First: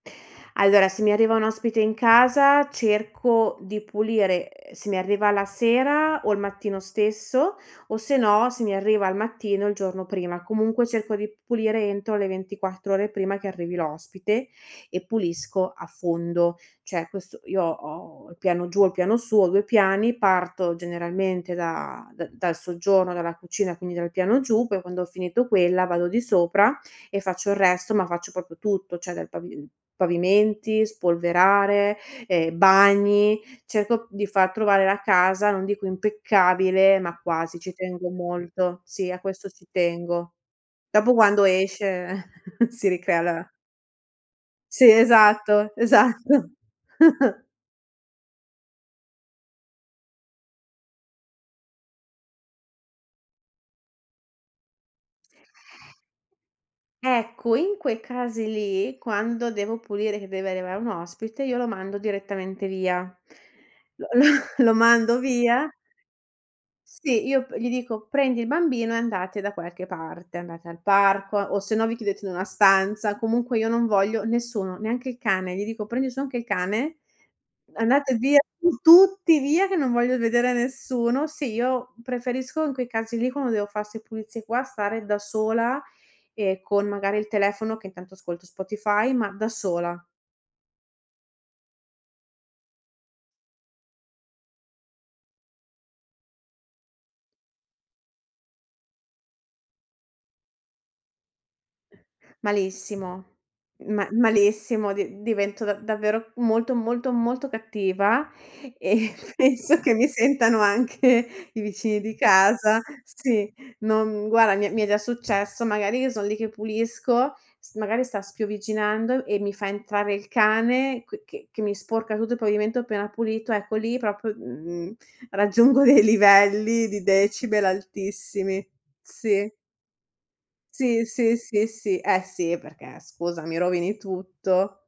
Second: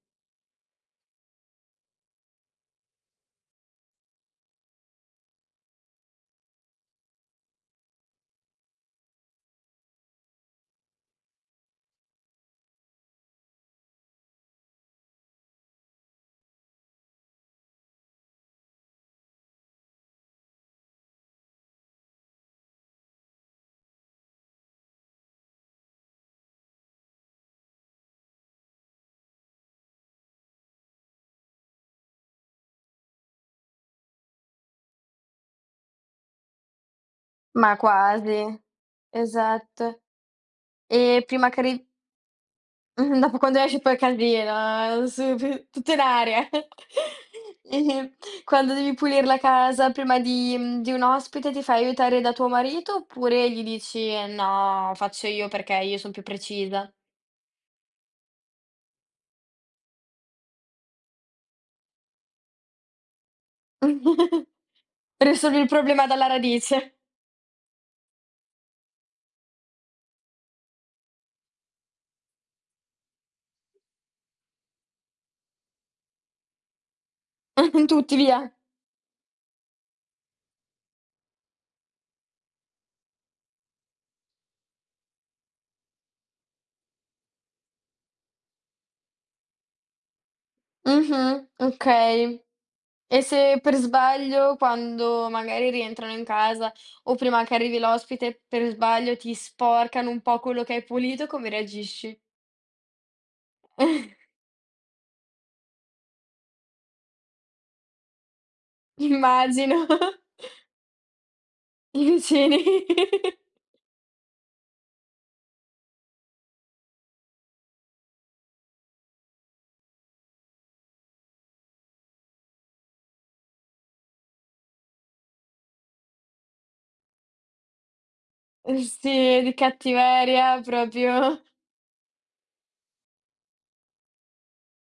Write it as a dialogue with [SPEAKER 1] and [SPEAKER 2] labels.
[SPEAKER 1] Allora, se mi arriva un ospite in casa cerco di pulire: ehm, se mi arriva la sera o il mattino stesso o se no se mi arriva al mattino il giorno prima. Comunque cerco di p pulire entro le 24 ore prima che arrivi l'ospite e pulisco a fondo. Cioè questo io ho il piano giù, ho il piano su, ho 2 piani, parto generalmente da d dal soggiorno, dalla cucina, quindi dal piano giù, poi quando ho finito quella vado di sopra e faccio il resto, ma faccio proprio tutto, cioè dal pavi ehm, pavimenti, spolverare, ehm, bagni, cerco di far trovare la casa, non dico impeccabile, ma quasi, ci
[SPEAKER 2] Ma
[SPEAKER 1] tengo
[SPEAKER 2] quasi,
[SPEAKER 1] molto. Sì, a questo ci
[SPEAKER 2] esatto.
[SPEAKER 1] tengo. Dopo
[SPEAKER 2] E
[SPEAKER 1] quando
[SPEAKER 2] prima che ri
[SPEAKER 1] esce si
[SPEAKER 2] Mh-mh.
[SPEAKER 1] ricrea
[SPEAKER 2] Dopo
[SPEAKER 1] la
[SPEAKER 2] quando esci poi casino,
[SPEAKER 1] Sì,
[SPEAKER 2] ehm, s p
[SPEAKER 1] esatto,
[SPEAKER 2] tutto in aria.
[SPEAKER 1] esatto.
[SPEAKER 2] Quando devi pulire la casa prima di mhmm, di un ospite ti fai aiutare da tuo marito oppure gli dici: "No, faccio io perché io son più precisa."
[SPEAKER 1] Ecco, in quei casi lì, quando devo pulire che deve arrivare un ospite io lo mando direttamente via. Lo lo mando
[SPEAKER 2] Risolvi il
[SPEAKER 1] via
[SPEAKER 2] problema dalla radice.
[SPEAKER 1] Sì, io p gli dico: "Prendi il bambino e andate da qualche parte, andate al parco o se no vi chiudete in una stanza." Comunque io non voglio nessuno, neanche il cane. Gli dico: "Prendi su anche il cane, andate
[SPEAKER 2] Tutti
[SPEAKER 1] via
[SPEAKER 2] via.
[SPEAKER 1] tu tutti via che non voglio vedere nessuno." Sì, io preferisco in quei casi lì quando devo fa 'ste pulizie qua, stare da sola e con magari il telefono che intanto ascolto Spotify, ma da sola.
[SPEAKER 2] Mh-mh, okay. E se per sbaglio, quando magari rientrano in casa o prima che arrivi l'ospite, per sbaglio ti sporcano un po' quello che hai pulito, come reagisci?
[SPEAKER 1] Malissimo, ma malissimo, di divento da davvero molto, molto, molto cattiva e penso
[SPEAKER 2] Immagino.
[SPEAKER 1] che mi sentano anche i vicini
[SPEAKER 2] I
[SPEAKER 1] di
[SPEAKER 2] vicini.
[SPEAKER 1] casa. Sì, non guarda mi è mi è già successo, magari io son lì che pulisco, s magari sta spiovviginando e mi fa entrare il cane qui che che mi sporca tutto il pavimento appena pulito, ecco lì proprio, mhmm, raggiungo dei livelli di decibel altissimi.
[SPEAKER 2] Uhm, sì,
[SPEAKER 1] Sì.
[SPEAKER 2] di cattiveria
[SPEAKER 1] Sì, sì,
[SPEAKER 2] proprio.
[SPEAKER 1] sì, sì. Eh, sì, perché scusa, mi rovini tutto.